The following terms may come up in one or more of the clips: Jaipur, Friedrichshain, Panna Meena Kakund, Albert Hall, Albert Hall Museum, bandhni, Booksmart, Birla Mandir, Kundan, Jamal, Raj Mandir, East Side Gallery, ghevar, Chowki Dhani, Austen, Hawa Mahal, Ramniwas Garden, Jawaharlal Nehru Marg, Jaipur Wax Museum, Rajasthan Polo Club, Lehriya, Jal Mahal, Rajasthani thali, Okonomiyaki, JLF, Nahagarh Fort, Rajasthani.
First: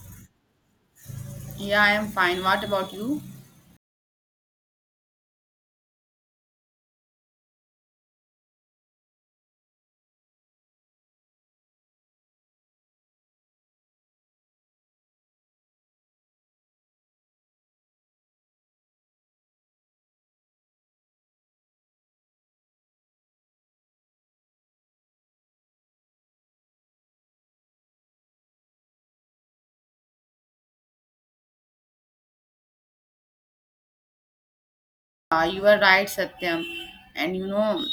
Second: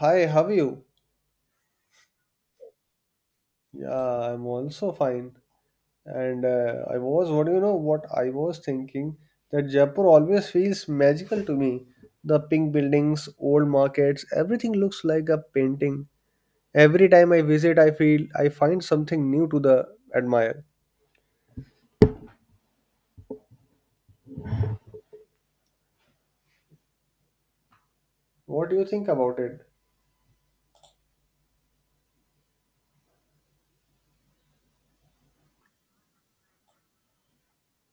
Hi, how are you? Yeah, I am fine. What about you? Yeah, I'm also fine. And I was, what do you know, what I was thinking that Jaipur always feels magical to me. The pink buildings, old markets, everything looks like a painting. Every time I visit, I feel I find something new to the admire. What do you think about it? You are right, Satyam. And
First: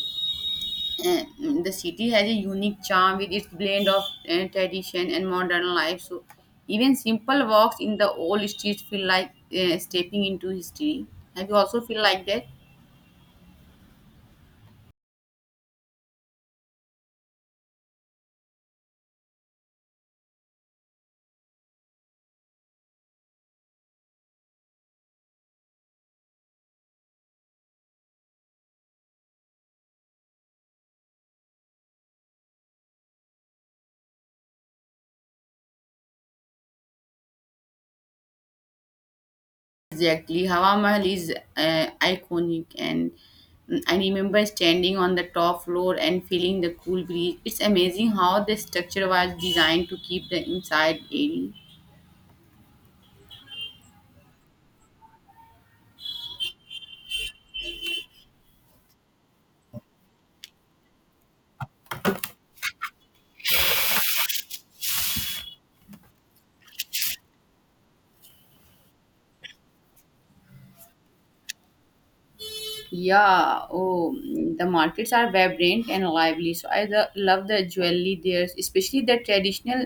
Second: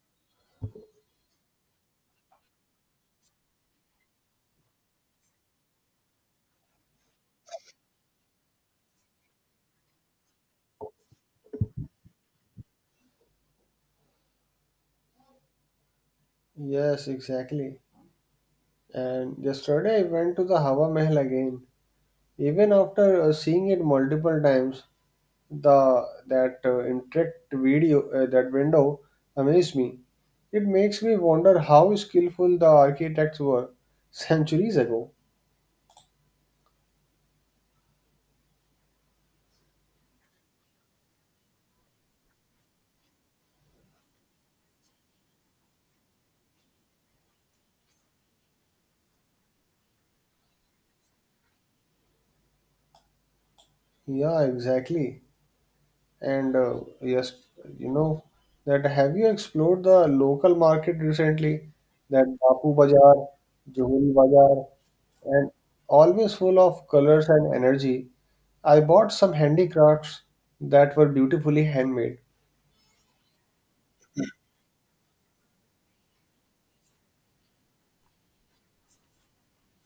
eh, the city has a unique charm with its blend of tradition and modern life. So, even simple walks in the old streets feel like stepping into history. Have you also feel like that? Yes, exactly. And yesterday I went to the Hawa Mahal again. Even after seeing it multiple times, the that interact video that window amazed me. It makes me wonder how skillful the architects were centuries ago. Exactly. Hawa Mahal is iconic, and I remember standing on the top floor and feeling the cool breeze. It's amazing how the structure was designed to keep the inside airy. Yeah, exactly. And yes, you know that have you explored the local market recently? That Bapu Bazaar, Johari Bazaar, and always full of colors and energy. I bought some handicrafts that were beautifully handmade. Yeah, oh, the markets are vibrant and lively. So I love the jewelry there, especially the traditional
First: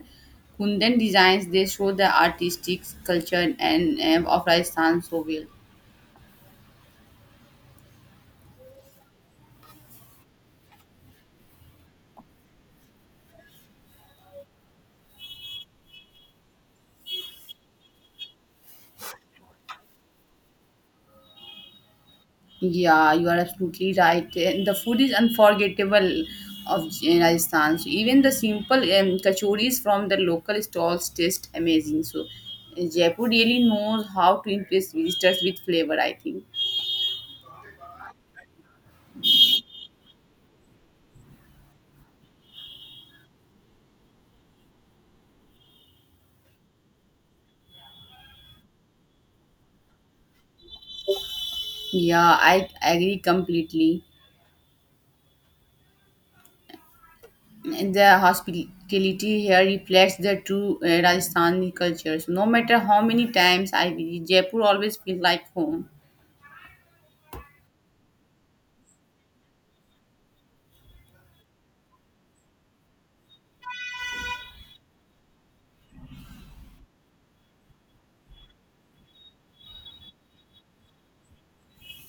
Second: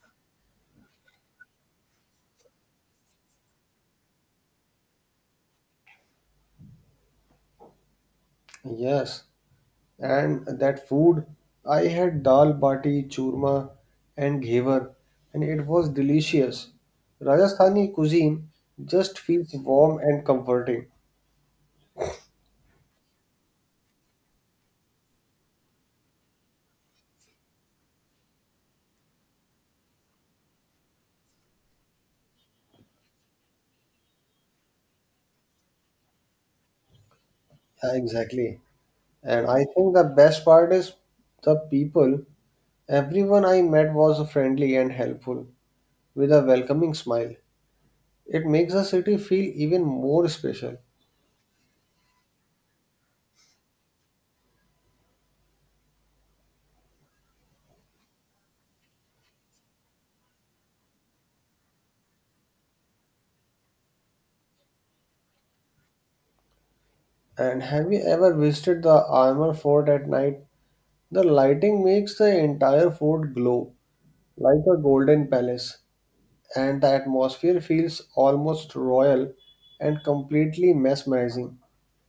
Kundan designs. They show the artistic culture and of Rajasthan so well. Yes, and that food, I had dal bati churma and ghevar, and it was delicious. Rajasthani cuisine just feels warm and comforting. Yeah, you are absolutely right. And the food is unforgettable of Rajasthan. So even the simple kachoris from the local stalls taste amazing. So Jaipur really knows how to impress visitors with flavor. I think. Yeah, exactly, and I think the best part is the people. Everyone I met was friendly and helpful, with a welcoming smile. It makes the city feel even more special. Yeah, I agree completely. The hospitality here reflects the true Rajasthani culture. So no matter how many times I visit, Jaipur always feels like home. And have you ever visited the armor fort at night? The lighting makes the entire fort glow like a golden palace, and the atmosphere feels almost royal and completely mesmerizing.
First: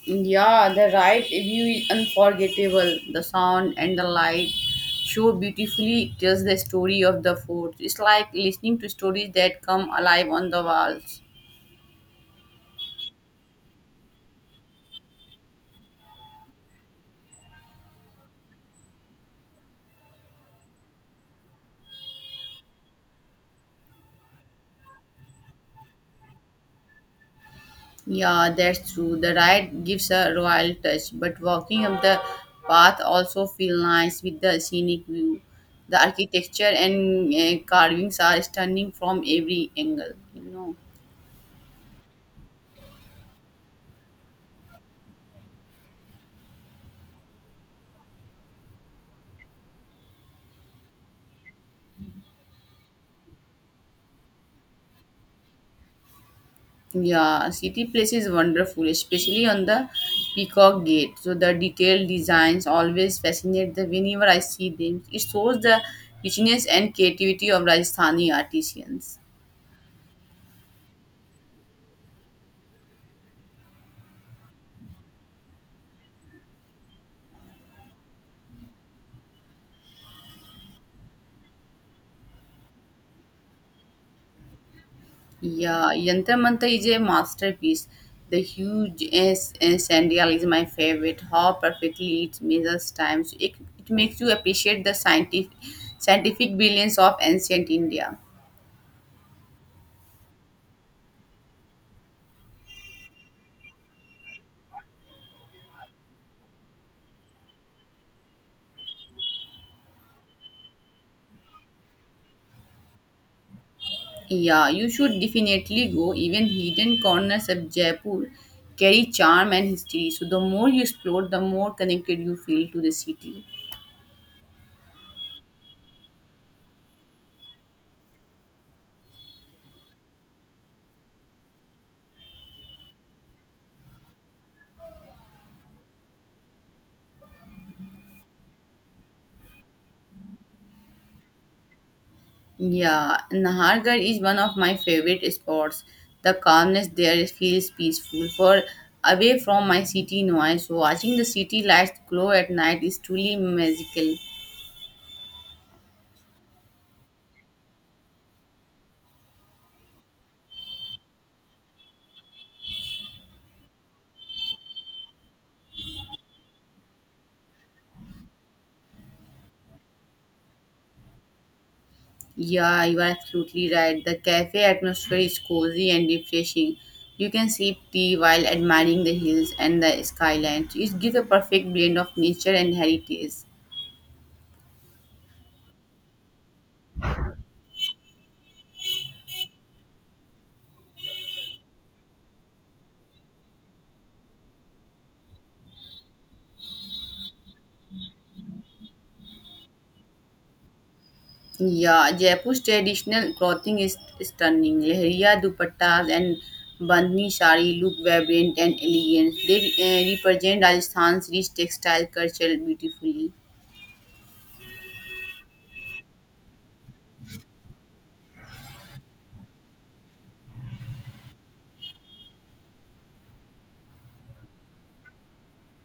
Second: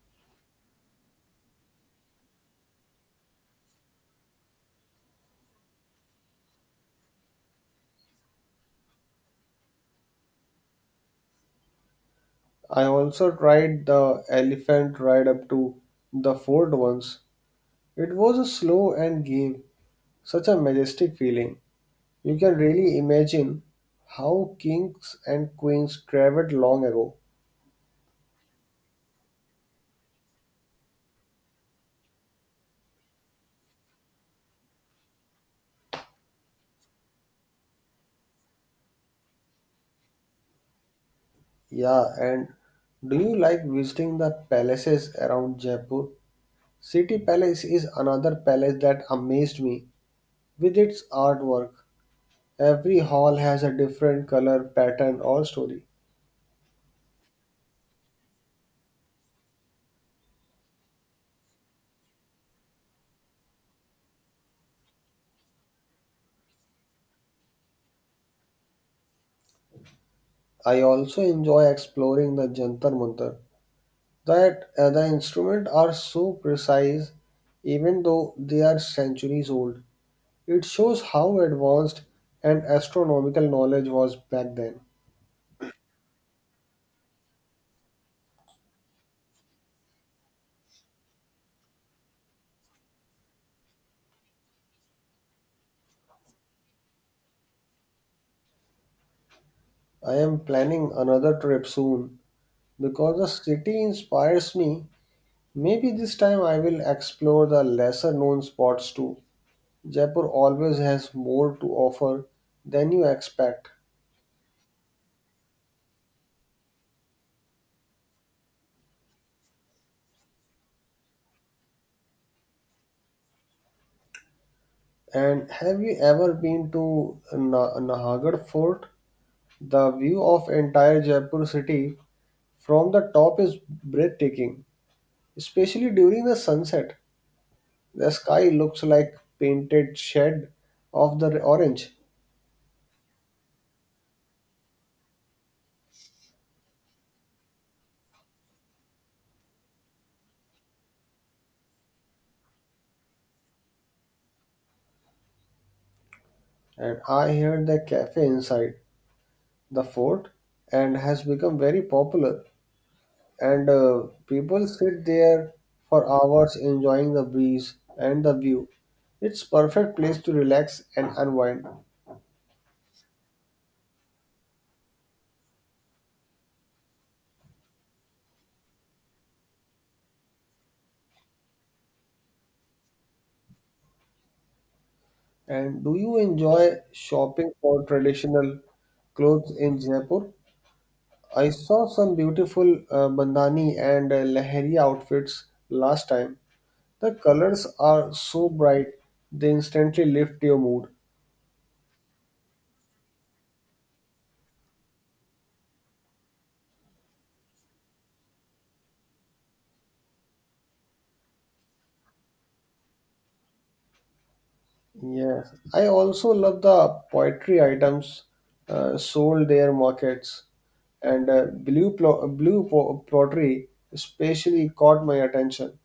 Yeah, the right view is unforgettable. The sound and the light show beautifully tells the story of the fort. It's like listening to stories that come alive on the walls. I also tried the elephant ride up to the fort once. It was a slow and gave such a majestic feeling. You can really imagine how kings and queens traveled long ago. Yeah, that's true. The ride gives a royal touch, but walking up the path also feel nice with the scenic view. The architecture and carvings are stunning from every angle. You know. Yeah, and do you like visiting the palaces around Jaipur? City Palace is another palace that amazed me. With its artwork, every hall has a different color, pattern, or story. Yeah, city place is wonderful, especially on the Peacock Gate. So the detailed designs always fascinate the whenever I see them. It shows the richness and creativity of Rajasthani artisans. I also enjoy exploring the Jantar Mantar. That the instruments are so precise, even though they are centuries old. It shows how advanced and astronomical knowledge was back then. Yeah, Yantra Mantra is a masterpiece. The huge S sandal is my favorite. How perfectly it measures time. So it makes you appreciate the scientific brilliance of ancient India. I am planning another trip soon because the city inspires me. Maybe this time I will explore the lesser known spots too. Jaipur always has more to offer than you expect. Yeah, you should definitely go. Even hidden corners of Jaipur carry charm and history. So the more you explore, the more connected you feel to the city. And have you ever been to Nahagarh Fort? The view of entire Jaipur city from the top is breathtaking, especially during the sunset. The sky looks like painted shed of the orange, Yeah, Nahargarh is one of my favorite spots. The calmness there feels peaceful. For away from my city noise, watching the city lights glow at night is truly magical. and I heard the cafe inside the fort and has become very popular. And people sit there for hours enjoying the breeze and the view. It's perfect place to relax and unwind. Yeah, you are absolutely right. The cafe atmosphere is cozy and refreshing. You can sip tea while admiring the hills and the skyline. So it gives a perfect blend of nature and heritage. And do you enjoy shopping for traditional clothes in Jaipur? I saw some beautiful bandhani and lahari outfits last time. The colors are so bright, they instantly lift your mood. Yeah, Jaipur's traditional clothing is stunning. Lehriya dupattas and bandhni sari look vibrant and elegant. They represent Rajasthan's rich textile culture beautifully. Yes, I also love the poetry items sold their markets, and blue plo- blue po- pottery especially caught my attention.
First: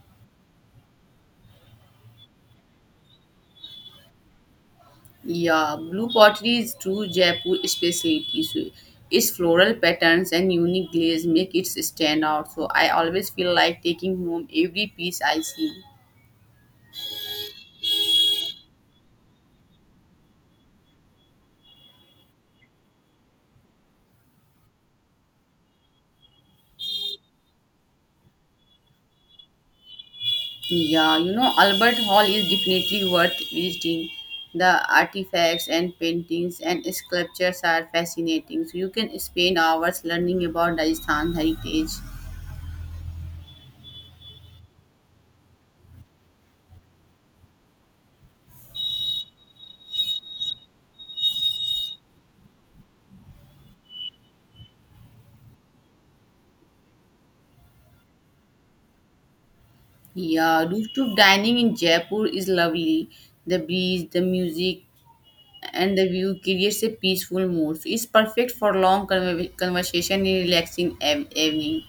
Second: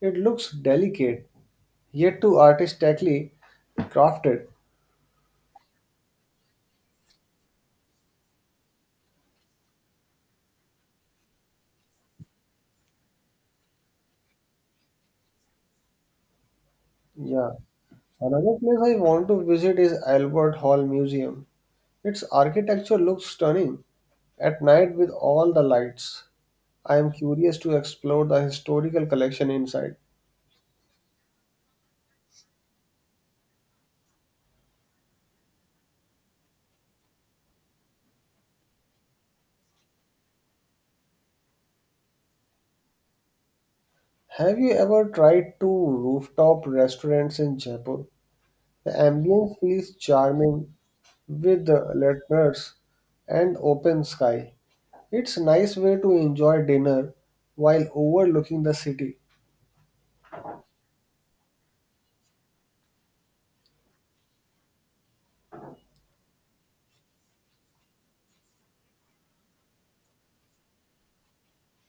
It looks delicate, yet too artistically crafted. Yeah, blue pottery is true Jaipur specialty. So its floral patterns and unique glaze make it stand out. So I always feel like taking home every piece I see. Yeah. Another place I want to visit is Albert Hall Museum. Its architecture looks stunning at night with all the lights. I am curious to explore the historical collection inside. Yeah, Albert Hall is definitely worth visiting. The artifacts and paintings and sculptures are fascinating. So you can spend hours learning about Rajasthan heritage. Have you ever tried two rooftop restaurants in Jaipur? The ambience feels charming with the lanterns and open sky. It's a nice way to enjoy dinner while overlooking the city. Yeah, rooftop dining in Jaipur is lovely. The breeze, the music, and the view creates a peaceful mood. So it's perfect for long conversation in relaxing evening.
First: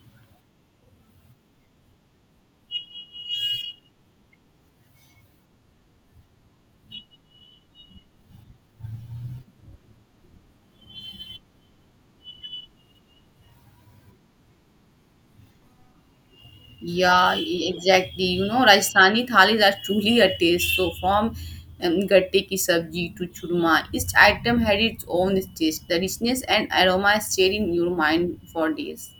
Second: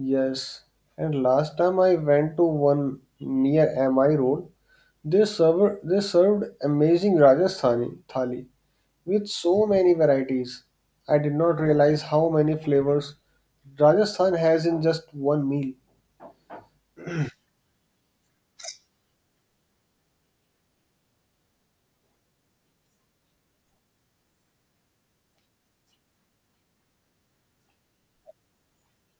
Yes, and last time I went to one near MI Road, they served amazing Rajasthani thali with so many varieties. I did not realize how many flavors Rajasthan has in just one meal. Yeah, exactly. You know, Rajasthani thalis are truly a taste. So, from gatte ki sabji to churma, each item had its own taste. The richness and aroma stayed in your mind for days.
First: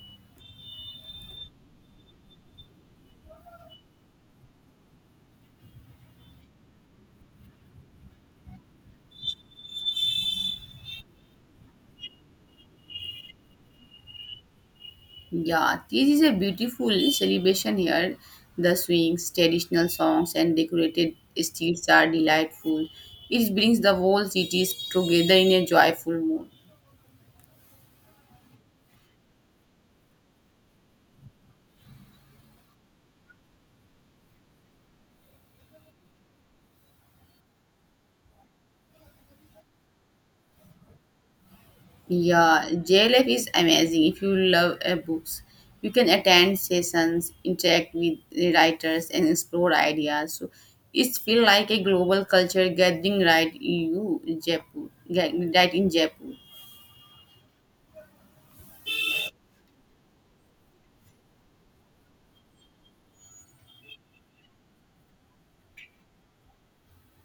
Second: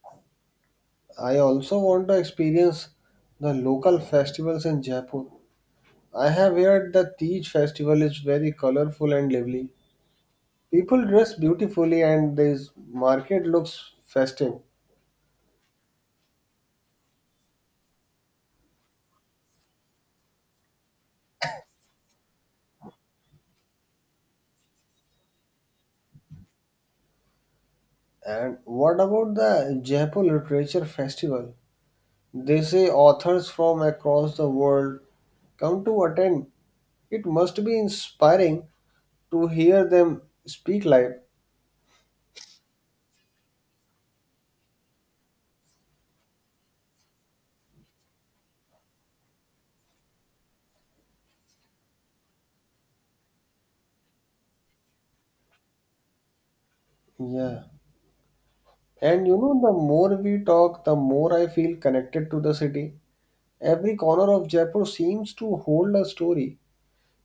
I also want to experience the local festivals in Jaipur. I have heard the Tej festival is very colorful and lively. People dress beautifully and this market looks festive. Yeah, this is a beautiful celebration here. The swings, traditional songs, and decorated streets are delightful. It brings the whole cities together in a joyful mood. And what about the Jaipur Literature Festival? They say authors from across the world come to attend. It must be inspiring to hear them speak live. Yeah, JLF is amazing. If you love books, you can attend sessions, interact with the writers, and explore ideas. So it's feel like a global culture gathering right you Jaipur, right in Jaipur. Yeah. And you know, the more we talk, the more I feel connected to the city. Every corner of Jaipur seems to hold a story.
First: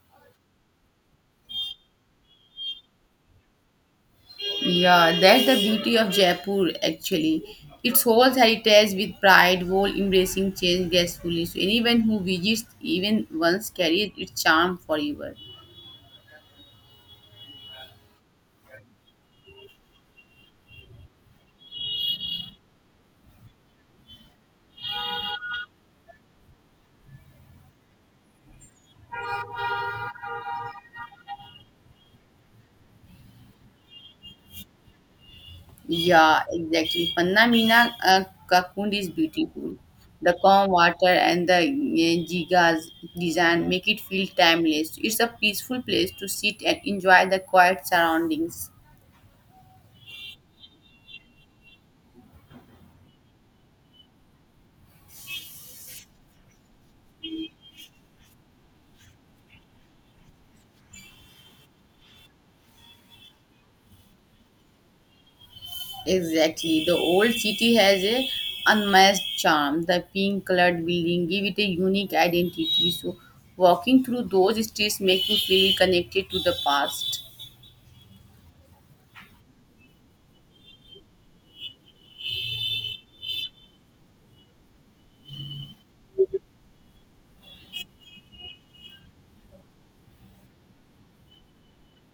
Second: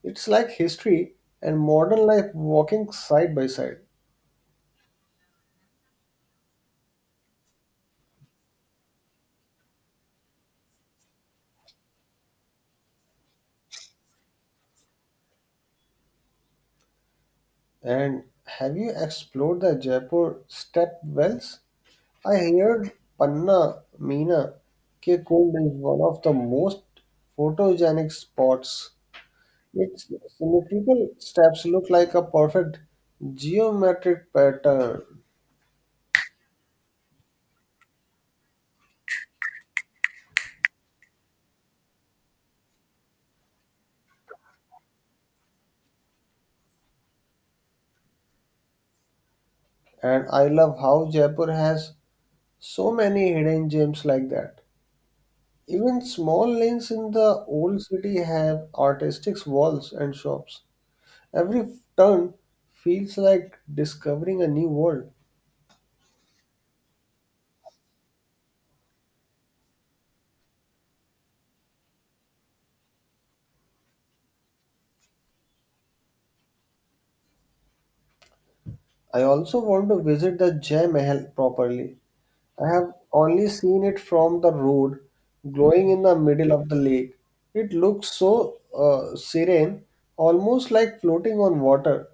It's like history and modern life walking side by side. Yeah, that's the beauty of Jaipur actually. Its whole heritage with pride, while embracing change gracefully. So anyone who visits even once carries its charm forever. And have you explored the Jaipur step wells? I heard Panna Meena Ke Kund is one of the most photogenic spots. Its symmetrical steps look like a perfect geometric pattern, Yeah, exactly. Panna Meena Kakund is beautiful. The calm water and the jiga's design make it feel timeless. It's a peaceful place to sit and enjoy the quiet surroundings. and I love how Jaipur has so many hidden gems like that. Even small lanes in the old city have artistic walls and shops. Every turn feels like discovering a new world. Exactly. The old city has a unmatched charm. The pink colored building give it a unique identity. So walking through those streets make you feel connected to the past. I also want to visit the Jai Mahal properly. I have only seen it from the road, glowing in the middle of the lake. It looks so serene, almost like floating on water.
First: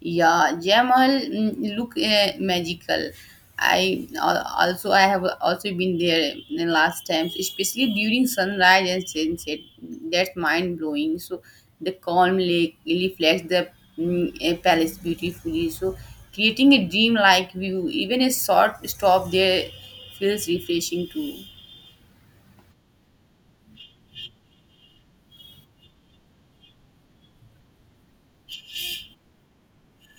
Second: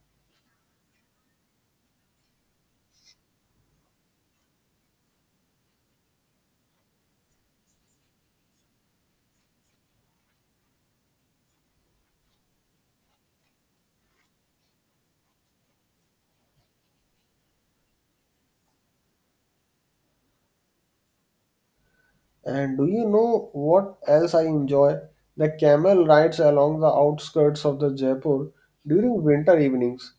Yeah, Jamal look magical. I have also been there in last times, especially during sunrise and sunset. That's mind blowing. So the calm lake reflects the palace beautifully. So creating a dream like view, even a short stop there feels refreshing too. And do you know what else I enjoy? The camel rides along the outskirts of the Jaipur during winter evenings.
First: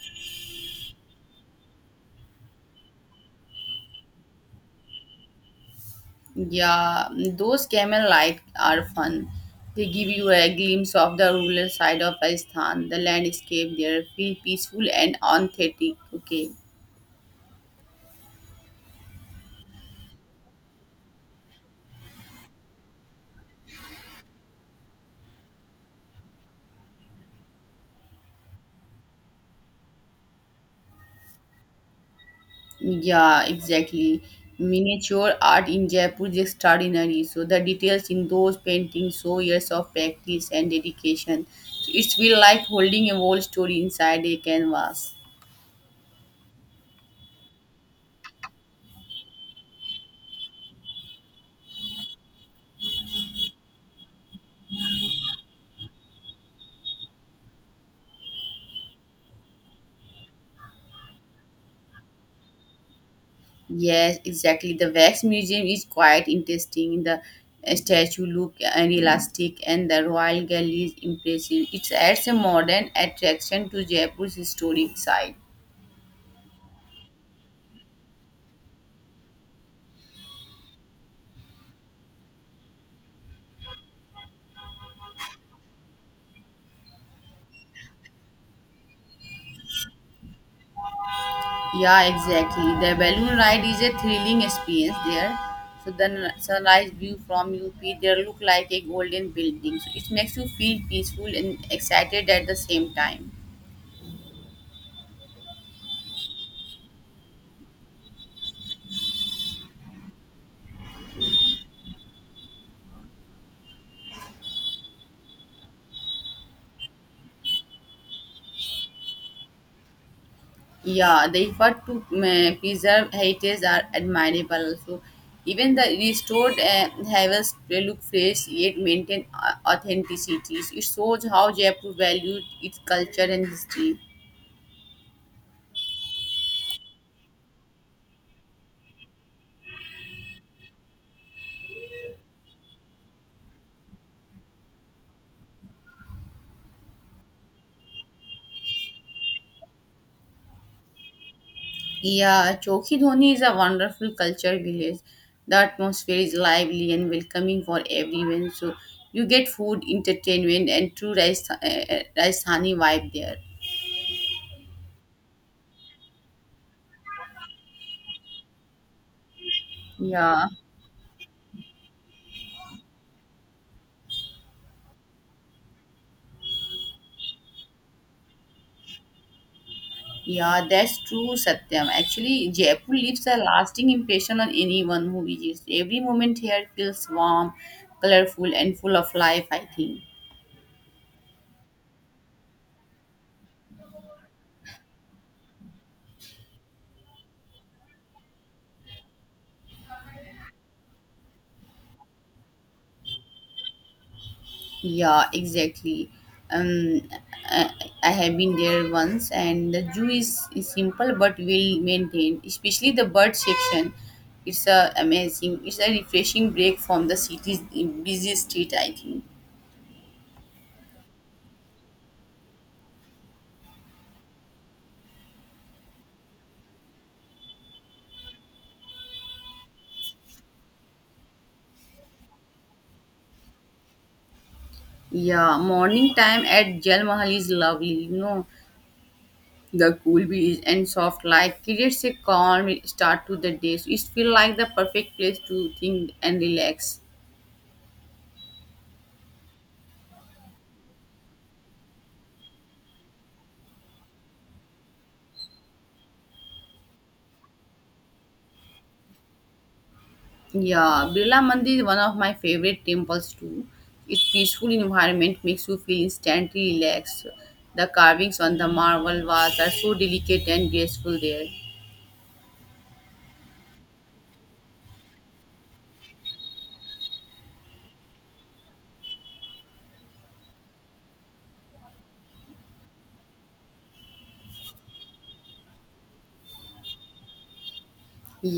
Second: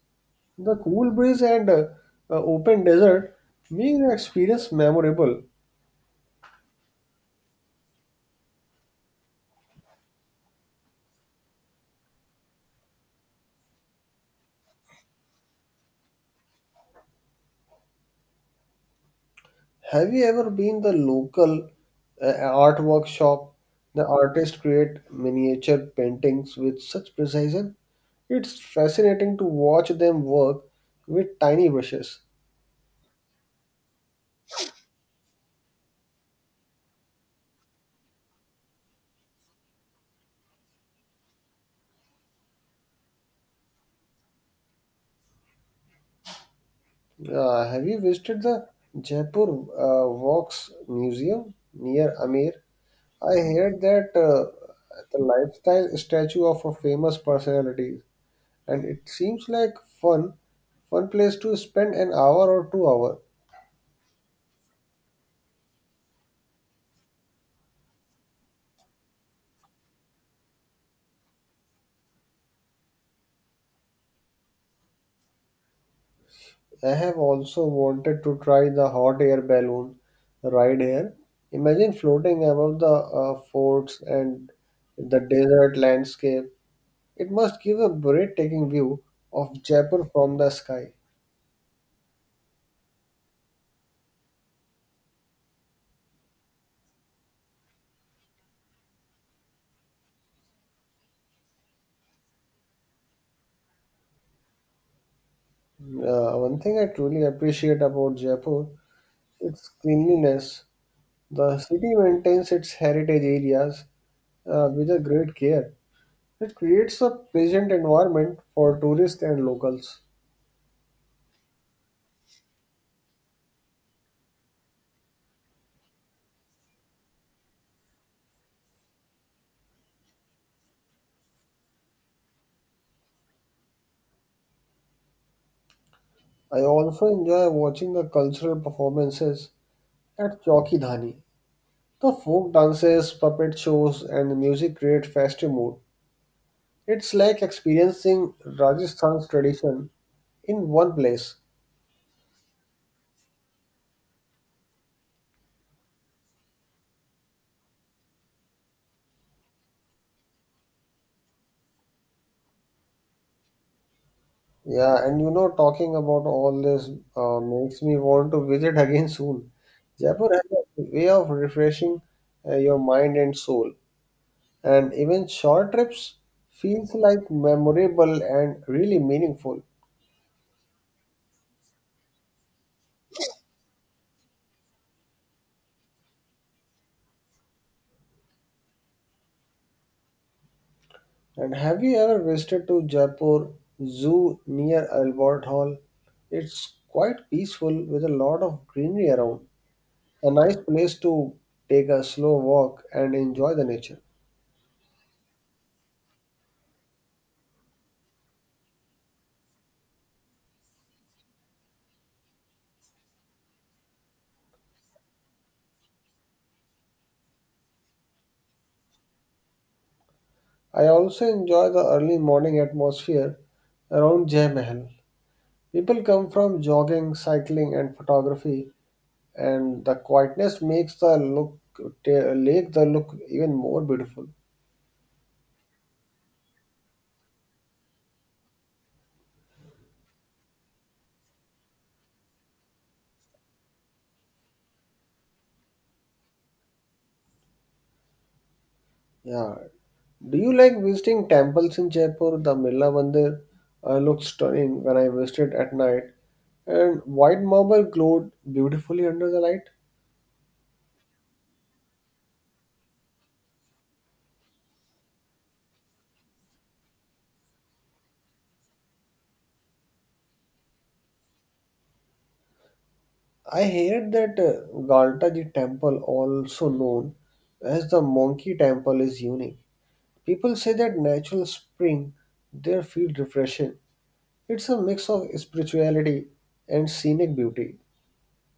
The cool breeze and open desert make the experience memorable. Yeah, those camel lights are fun. They give you a glimpse of the rural side of Pakistan, the landscape there, feel peaceful and authentic. Okay, Have you ever been the local art workshop? The artists create miniature paintings with such precision. It's fascinating to watch them work with tiny brushes. yeah, exactly. Miniature art in Jaipur is extraordinary. So the details in those paintings show years of practice and dedication. So it's feel like holding a whole story inside a canvas. Have you visited the Jaipur Wax Museum near Amir? I heard that the lifestyle statue of a famous personality, and it seems like fun, fun place to spend an hour or 2 hour. Yes, exactly. The Wax Museum is quite interesting. The statue look elastic, and the Royal Gallery is impressive. It adds a modern attraction to Jaipur's historic site. I have also wanted to try the hot air balloon ride here. Imagine floating above the forts and the desert landscape. It must give a breathtaking view of Jaipur from the sky. Yeah, exactly. The balloon ride is a thrilling experience there. So the sunrise view from UP there look like a golden building. So it makes you feel peaceful and excited at the same time. One thing I truly appreciate about Jaipur its cleanliness. The city maintains its heritage areas with a great care. It creates a pleasant environment for tourists and locals. Yeah, the effort to preserve heritage are admirable. So, even the restored harvest will look fresh yet maintain authenticity. It shows how Jaipur valued its culture and history. I also enjoy watching the cultural performances at Chowki Dhani. The folk dances, puppet shows, and the music create festive mood. It's like experiencing Rajasthan's tradition in one place. Yeah, Chokidhoni is a wonderful culture village. The atmosphere is lively and welcoming for everyone. So, you get food, entertainment, and true Rajasthani vibe there. Yeah, and you know, talking about all this makes me want to visit again soon. Jaipur has Yeah. a way of refreshing your mind and soul, and even short trips feels like memorable and really meaningful. Yeah, that's true, Satyam. Actually, Jaipur leaves a lasting impression on anyone who visits. Every moment here feels warm, colorful, and full of life, I think. And have you ever visited to Jaipur Zoo near Albert Hall? It's quite peaceful with a lot of greenery around. A nice place to take a slow walk and enjoy the nature. Yeah, exactly. Um, I, I have been there once, and the zoo is simple but well maintained, especially the bird section. It's amazing. It's a refreshing break from the city's busy street, I think. I also enjoy the early morning atmosphere around Jai Mahal. People come from jogging, cycling, and photography, and the quietness makes the look lake the look even more beautiful. Yeah, morning time at Jal Mahal is lovely. The cool breeze and soft light creates a calm start to the day. So it feels like the perfect place to think and relax. Yeah. Do you like visiting temples in Jaipur? The Milla Mandir looks stunning when I visited at night, and white marble glowed beautifully under the light. Yeah, Birla Mandir is one of my favorite temples too. Its peaceful environment makes you feel instantly relaxed. The carvings on the marble walls are so delicate and graceful there. I heard that Galtaji temple, also known as the Monkey Temple, is unique. People say that natural spring there feel refreshing. It's a mix of spirituality and scenic beauty.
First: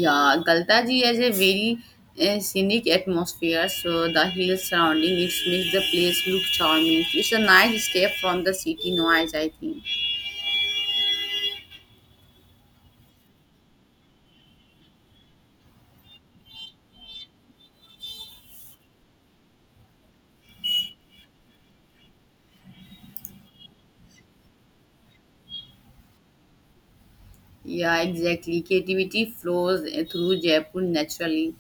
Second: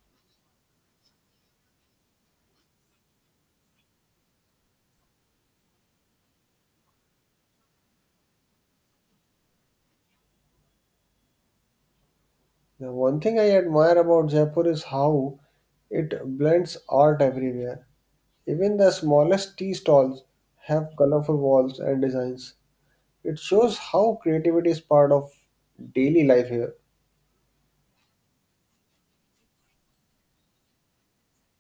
Yeah, Galtaji has a very scenic atmosphere, so the hills surrounding it makes the place look charming. It's a nice step from the city noise, I think. Now, one thing I admire about Jaipur is how it blends art everywhere. Even the smallest tea stalls have colorful walls and designs. It shows how creativity is part of daily life here. Yeah, exactly. Creativity flows through Jaipur naturally.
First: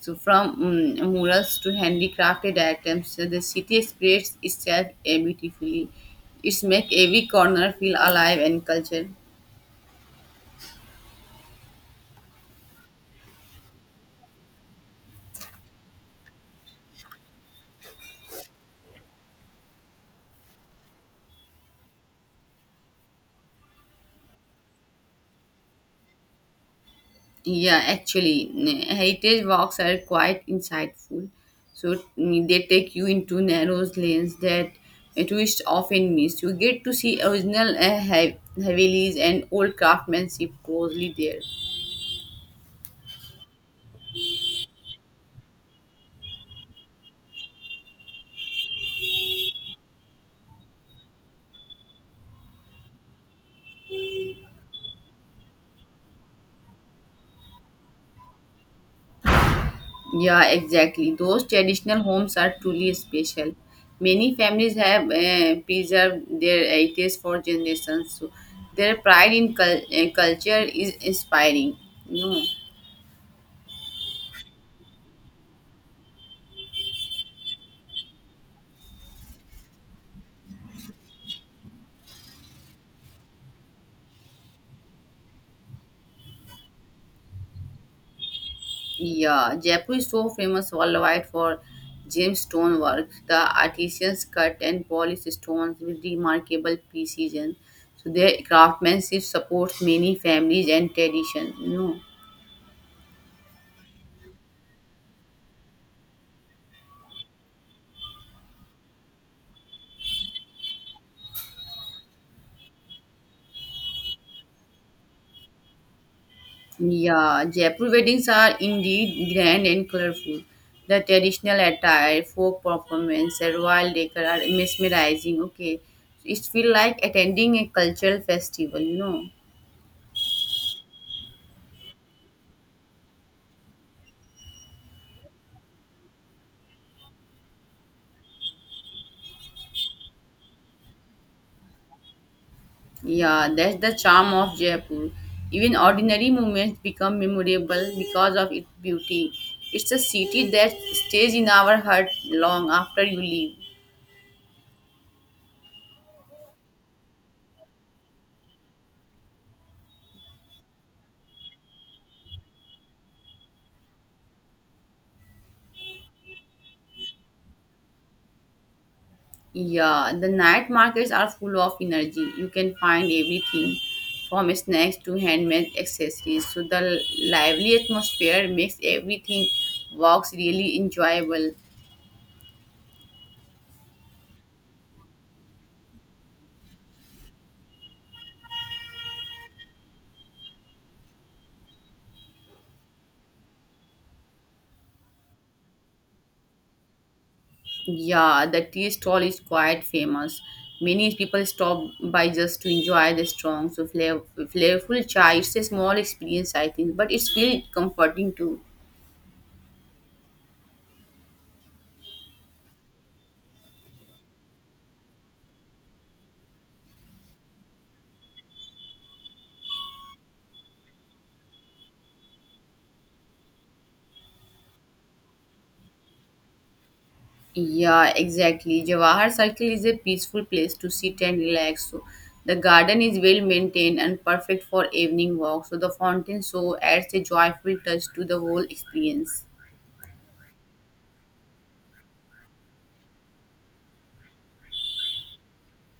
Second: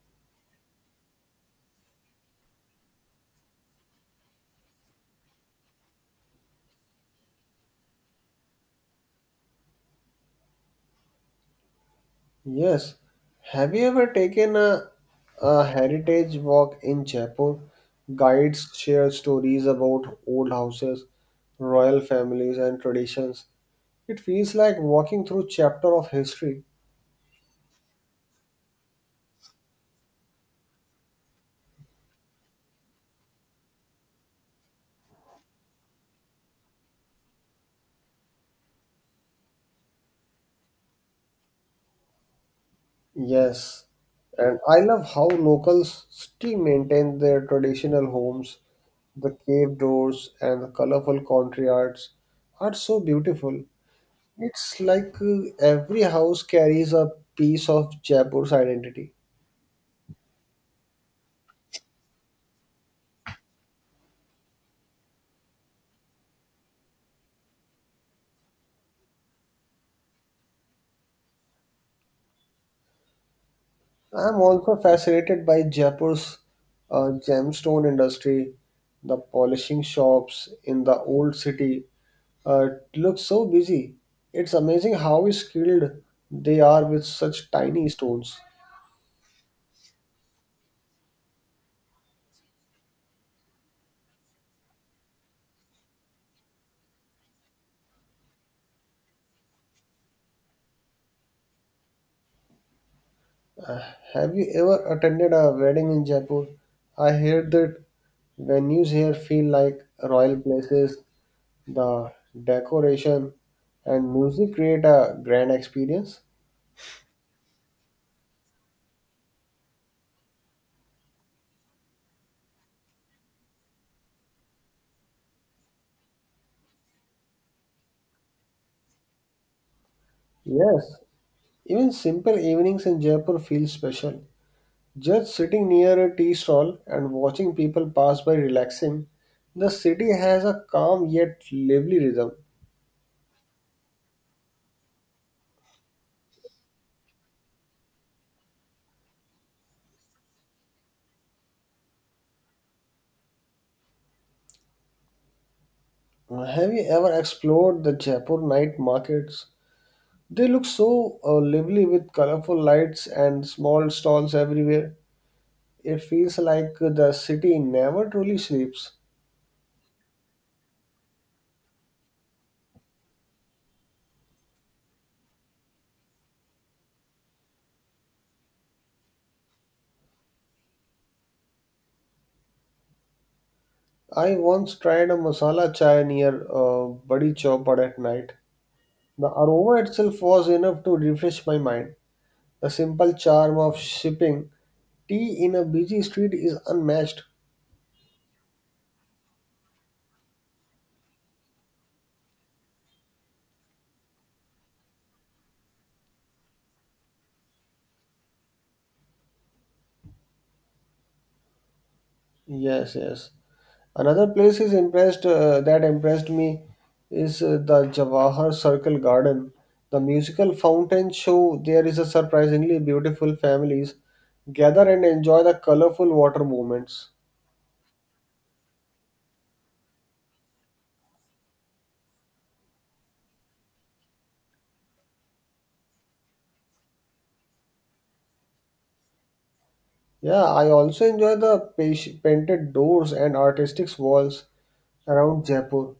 So, from murals to handicrafted items, so the city expresses itself beautifully. It's make every corner feel alive and cultured. Yes. Have you ever taken a heritage walk in Jaipur? Guides share stories about old houses, royal families, and traditions. It feels like walking through chapter of history. Yeah, actually, heritage walks are quite insightful. So they take you into narrow lanes that a tourist often miss. You get to see original Havelis and old craftsmanship closely there. Yes. And I love how locals still maintain their traditional homes. The cave doors and the colorful courtyards are so beautiful. It's like every house carries a piece of Jaipur's identity. Yeah, exactly. Those traditional homes are truly special. Many families have preserved their heritage for generations. So their pride in culture is inspiring. You know, I'm also fascinated by Jaipur's gemstone industry. The polishing shops in the old city uh, look so busy. It's amazing how skilled they are with such tiny stones. yeah, Jaipur is so famous worldwide for gemstone work. The artisans cut and polish stones with remarkable precision. So their craftsmanship supports many families and tradition. Have you ever attended a wedding in Jaipur? I hear that venues here feel like royal places. The decoration and music create a grand experience. Yeah, Jaipur weddings are indeed grand and colorful. The traditional attire, folk performance, and royal decor are mesmerizing. Okay, it feels like attending a cultural festival. Yes, even simple evenings in Jaipur feel special. Just sitting near a tea stall and watching people pass by relaxing, the city has a calm yet lively rhythm. Yeah, that's the charm of Jaipur. Even ordinary moments become memorable because of its beauty. It's a city that stays in our heart long after you leave. Have you ever explored the Jaipur night markets? They look so lively with colorful lights and small stalls everywhere. It feels like the city never truly sleeps. Yeah, the night markets are full of energy. You can find everything from snacks to handmade accessories. So the lively atmosphere makes everything walks really enjoyable. I once tried a masala chai near Badi Chowpad at night. The aroma itself was enough to refresh my mind. The simple charm of sipping tea in a busy street is unmatched. Yeah, the tea stall is quite famous. Many people stop by just to enjoy the strong, so flavorful chai. It's a small experience, I think, but it's really comforting too. Yes, yes. Another place is impressed that impressed me is the Jawahar Circle Garden. The musical fountain show there is a surprisingly beautiful families gather and enjoy the colorful water movements. Yeah, exactly. Jawahar Circle is a peaceful place to sit and relax. So the garden is well maintained and perfect for evening walk. So the fountain so adds a joyful touch to the whole experience. Yeah, I also enjoy the painted doors and artistic walls around Jaipur.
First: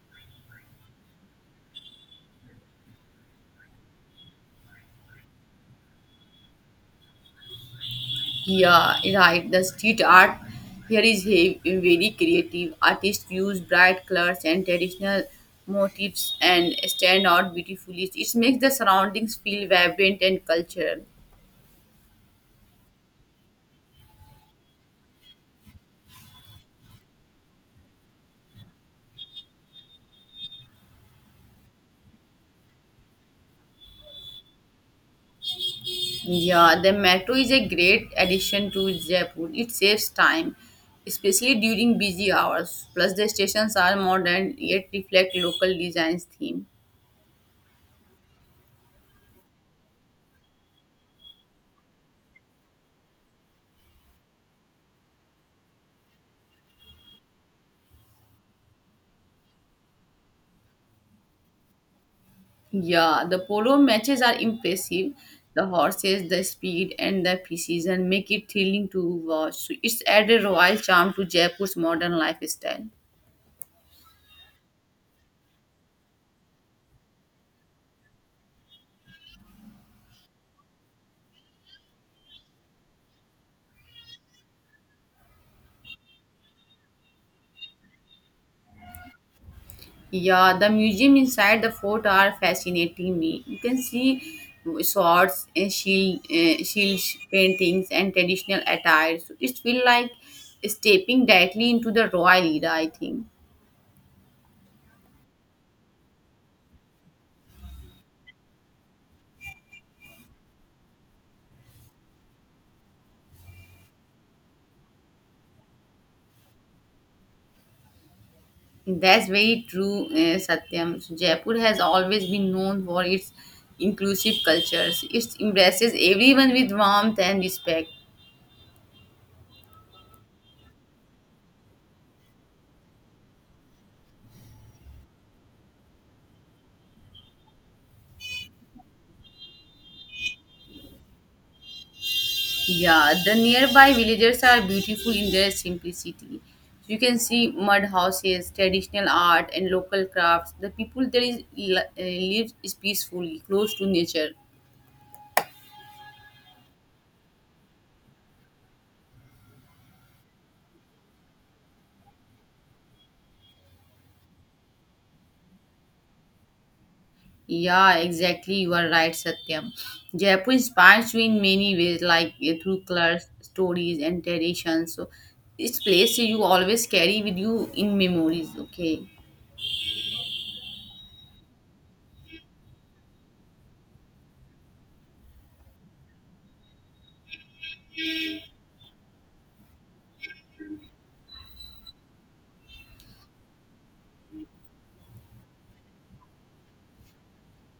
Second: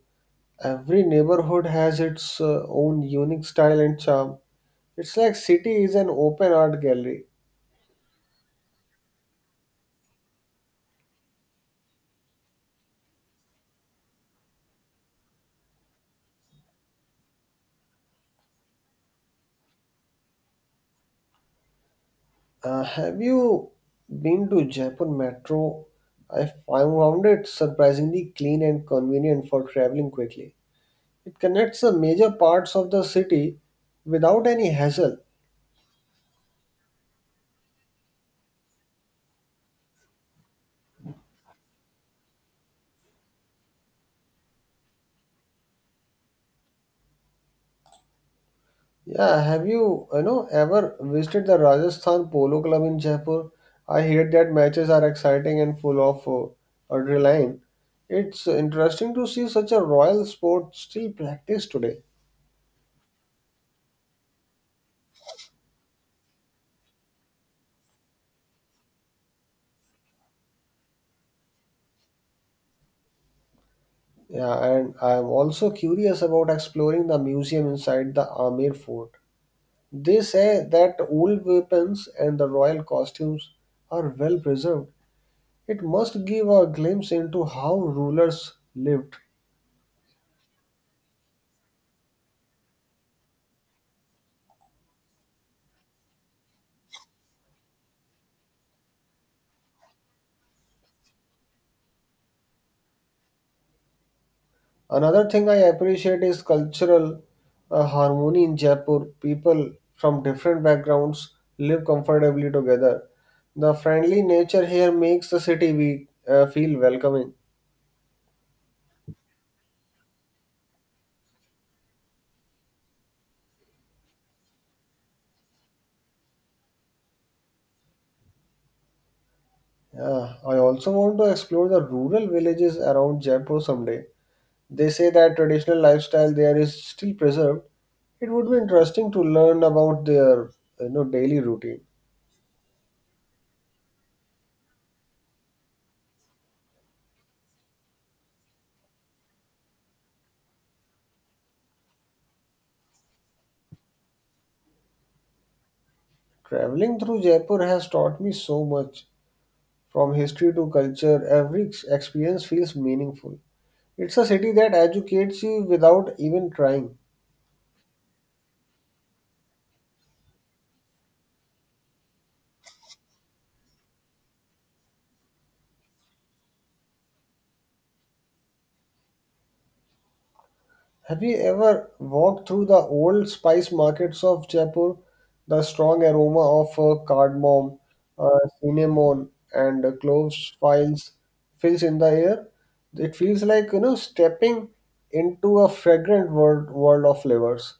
Every neighborhood has its own unique style and charm. It's like city is an open art gallery. Yeah, right. The street art here is very creative. Artists use bright colors and traditional motifs and stand out beautifully. It makes the surroundings feel vibrant and cultural. Have you been to Jaipur Metro? I found it surprisingly clean and convenient for traveling quickly. It connects the major parts of the city without any hassle. Yeah, the metro is a great addition to Jaipur. It saves time, especially during busy hours. Plus, the stations are modern yet reflect local design's theme. Yeah, have you ever visited the Rajasthan Polo Club in Jaipur? I hear that matches are exciting and full of adrenaline. It's interesting to see such a royal sport still practiced today. Yeah, the polo matches are impressive. The horses, the speed, and the precision make it thrilling to watch. So it's added royal charm to Jaipur's modern lifestyle. Yeah, and I'm also curious about exploring the museum inside the Amir fort. They say that old weapons and the royal costumes are well preserved. It must give a glimpse into how rulers lived. Yeah, the museum inside the fort are fascinating me. You can see swords and shield paintings and traditional attire. So it feels like stepping directly into the royal era, I think. Another thing I appreciate is cultural harmony in Jaipur. People from different backgrounds live comfortably together. The friendly nature here makes the city feel welcoming. That's very true, Satyam. So Jaipur has always been known for its inclusive cultures. It embraces everyone with warmth and respect. Yeah, I also want to explore the rural villages around Jaipur someday. They say that traditional lifestyle there is still preserved. It would be interesting to learn about their daily routine. Yeah, the nearby villages are beautiful in their simplicity. You can see mud houses, traditional art, and local crafts. The people there is lives is peacefully, close to nature. Traveling through Jaipur has taught me so much. From history to culture, experience feels meaningful. It's a city that educates you without even trying. Yeah, exactly. You are right, Satyam. Jaipur inspires you in many ways, like through colors, stories, and traditions. So, this place you always carry with you in memories. Okay. Have you ever walked through the old spice markets of Jaipur? The strong aroma of cardamom, cinnamon, and cloves files fills in the air. It feels like stepping into a fragrant world of flavors.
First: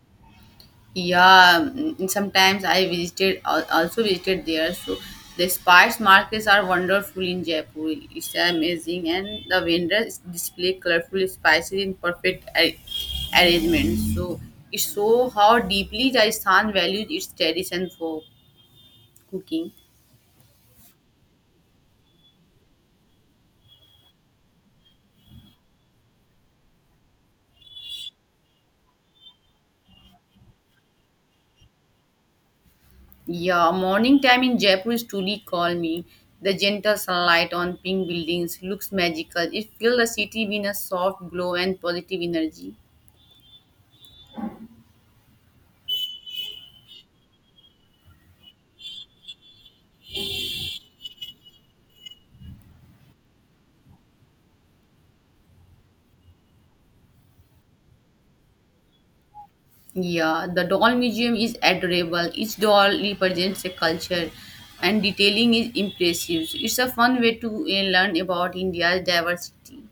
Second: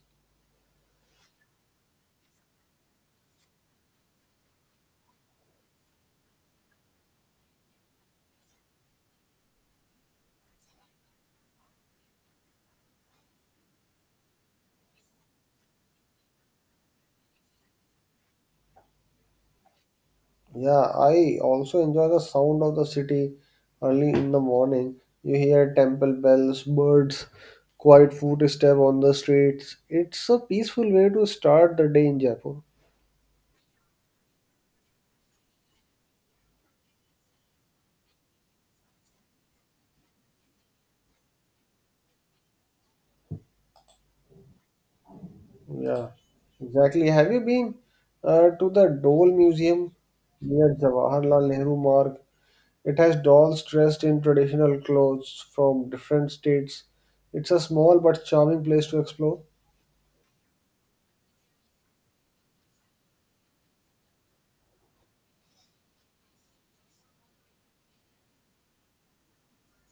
Yeah, sometimes I also visited there. So the spice markets are wonderful in Jaipur. It's amazing, and the vendors display colorful spices in perfect arrangement. So it shows how deeply Rajasthan values its tradition for cooking. Yeah, I also enjoy the sound of the city early in the morning. You hear temple bells, birds, quiet footstep on the streets. It's a peaceful way to start the day in Jaipur. Yeah, morning time in Jaipur is truly calming. The gentle sunlight on pink buildings looks magical. It fills the city with a soft glow and positive energy. Yeah, exactly. Have you been to the Dole Museum near Jawaharlal Nehru Marg? It has dolls dressed in traditional clothes from different states. It's a small but charming place to explore. Yeah, the doll museum is adorable. Each doll represents a culture and detailing is impressive. It's a fun way to learn about India's diversity.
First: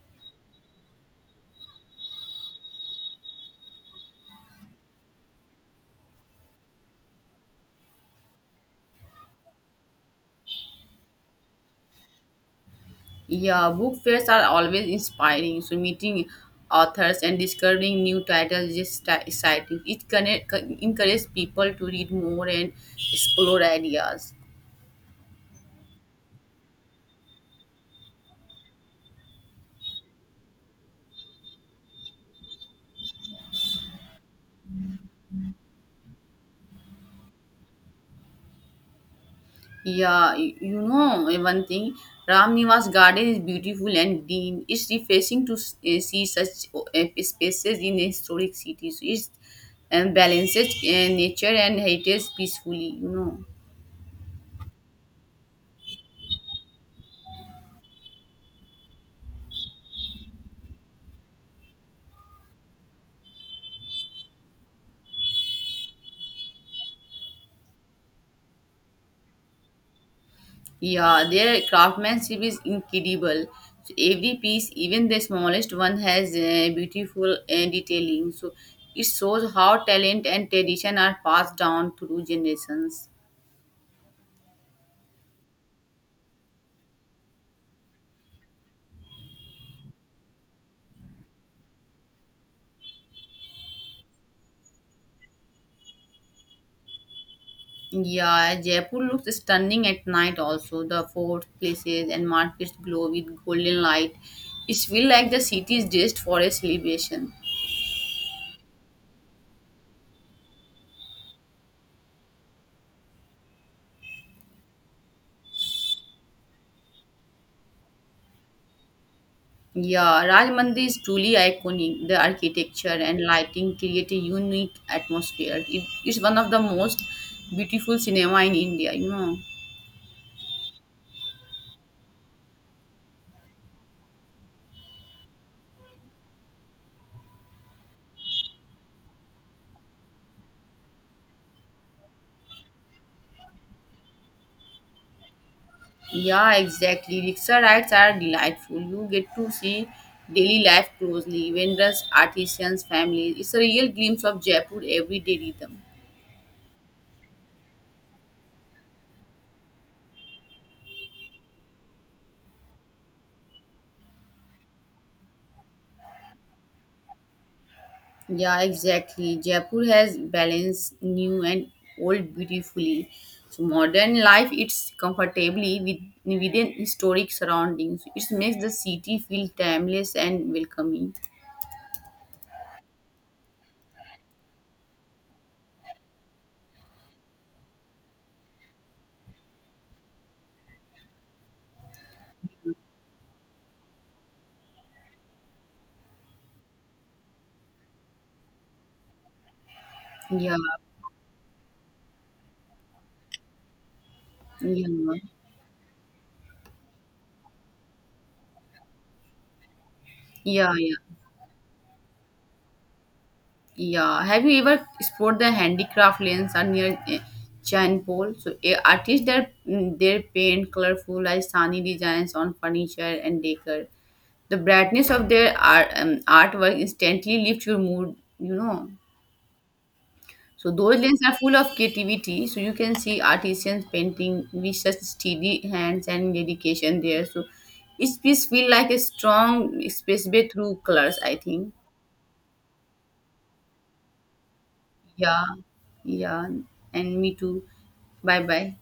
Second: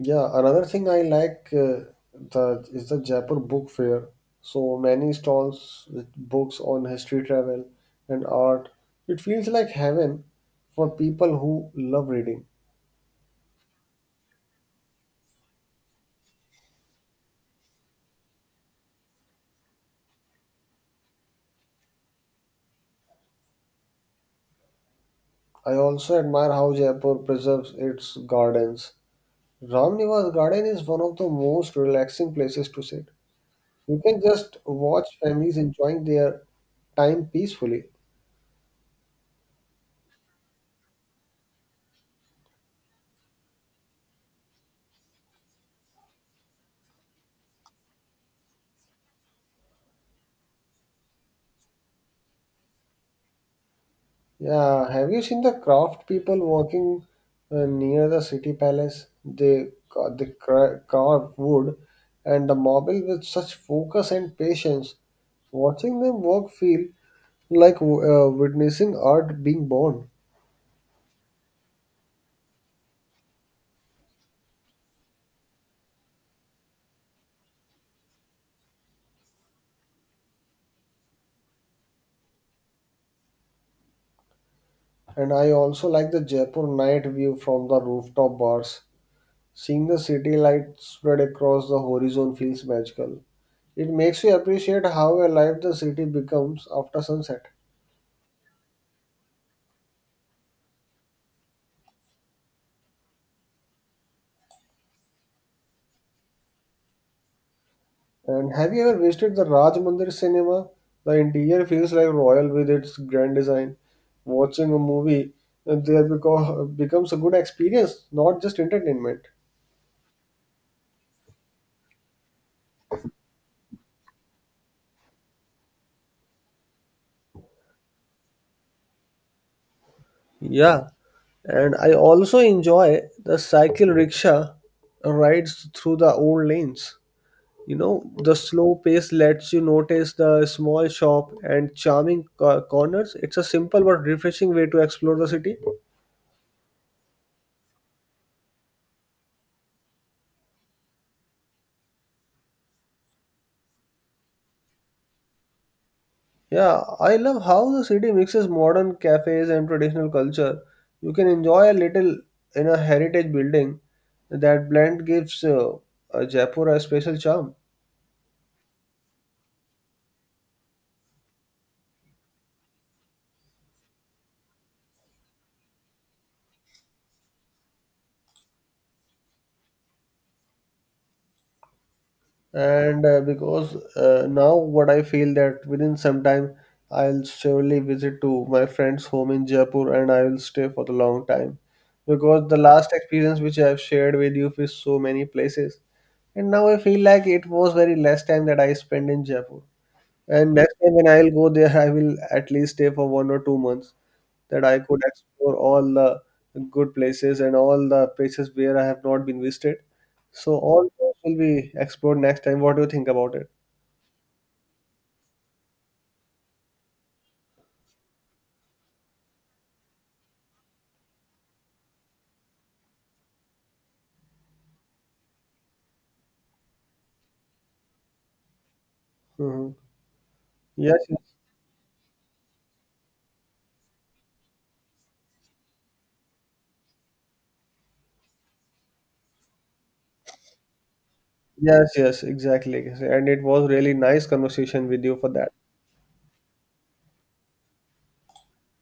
Yeah, another thing I like the is the Jaipur Book Fair. So many stalls with books on history, travel, and art. It feels like heaven for people who love reading. Yeah, book fairs are always inspiring. So meeting authors and discovering new titles is exciting. It encourages people to read more and explore ideas. I also admire how Jaipur preserves its gardens. Ramniwas Garden is one of the most relaxing places to sit. You can just watch families enjoying their time peacefully. Yeah, you know one thing, Ram Niwas garden is beautiful and green. It's refreshing to see such spaces in historic cities. It and balances nature and heritage peacefully. Yeah, have you seen the craft people working near the city palace? They carve wood and the marble with such focus and patience. Watching them work feel like witnessing art being born. Yeah, their craftsmanship is incredible. So every piece, even the smallest one, has beautiful detailing. So it shows how talent and tradition are passed down through generations. And I also like the Jaipur night view from the rooftop bars. Seeing the city lights spread across the horizon feels magical. It makes you appreciate how alive the city becomes after sunset. Yeah, Jaipur looks stunning at night also. The forts, places and markets glow with golden light. It feels like the city is dressed for a celebration. And have you ever visited the Raj Mandir cinema? The interior feels like royal with its grand design. Watching a movie there becomes a good experience, not just entertainment. Yeah, Raj Mandir is truly iconic. The architecture and lighting create a unique atmosphere. It is one of the most beautiful cinema in India. Yeah, and I also enjoy the cycle rickshaw rides through the old lanes. You know, the slow pace lets you notice the small shop and corners. It's a simple but refreshing way to explore the city. Yeah, exactly. Rickshaw rides are delightful. You get to see daily life closely, vendors, artisans, families. It's a real glimpse of Jaipur everyday rhythm. Yeah, I love how the city mixes modern cafes and traditional culture. You can enjoy a little in a heritage building. That blend gives Jaipur a special charm. Yeah, exactly. Jaipur has balanced new and old beautifully. So modern life it's comfortably within historic surroundings. It makes the city feel timeless and welcoming. And because now what I feel that within some time, I'll surely visit to my friend's home in Jaipur and I will stay for the long time, because the last experience which I've shared with you is so many places, and now I feel like it was very less time that I spent in Jaipur. And Yeah, next time when I'll go there, I will at least stay for 1 or 2 months, that yeah, I could yeah, explore all the good places and all the places where I have not been visited. So yeah. all Yeah. those will be explored next time. What do you think about it? Yeah, have you ever explored the handicraft lanes are near Jainpol? So artists there they paint colorful like sunny designs on furniture and decor. The brightness of their artwork instantly lifts your mood. Hmm. So those Yes, yes, lanes are full of creativity. So you can see artisans painting with such steady hands and dedication there. So it just feel like a strong expressway through colors, I think. yes, yes, exactly. And it was really nice conversation with you for Yeah, that. yeah, and me too. Bye bye.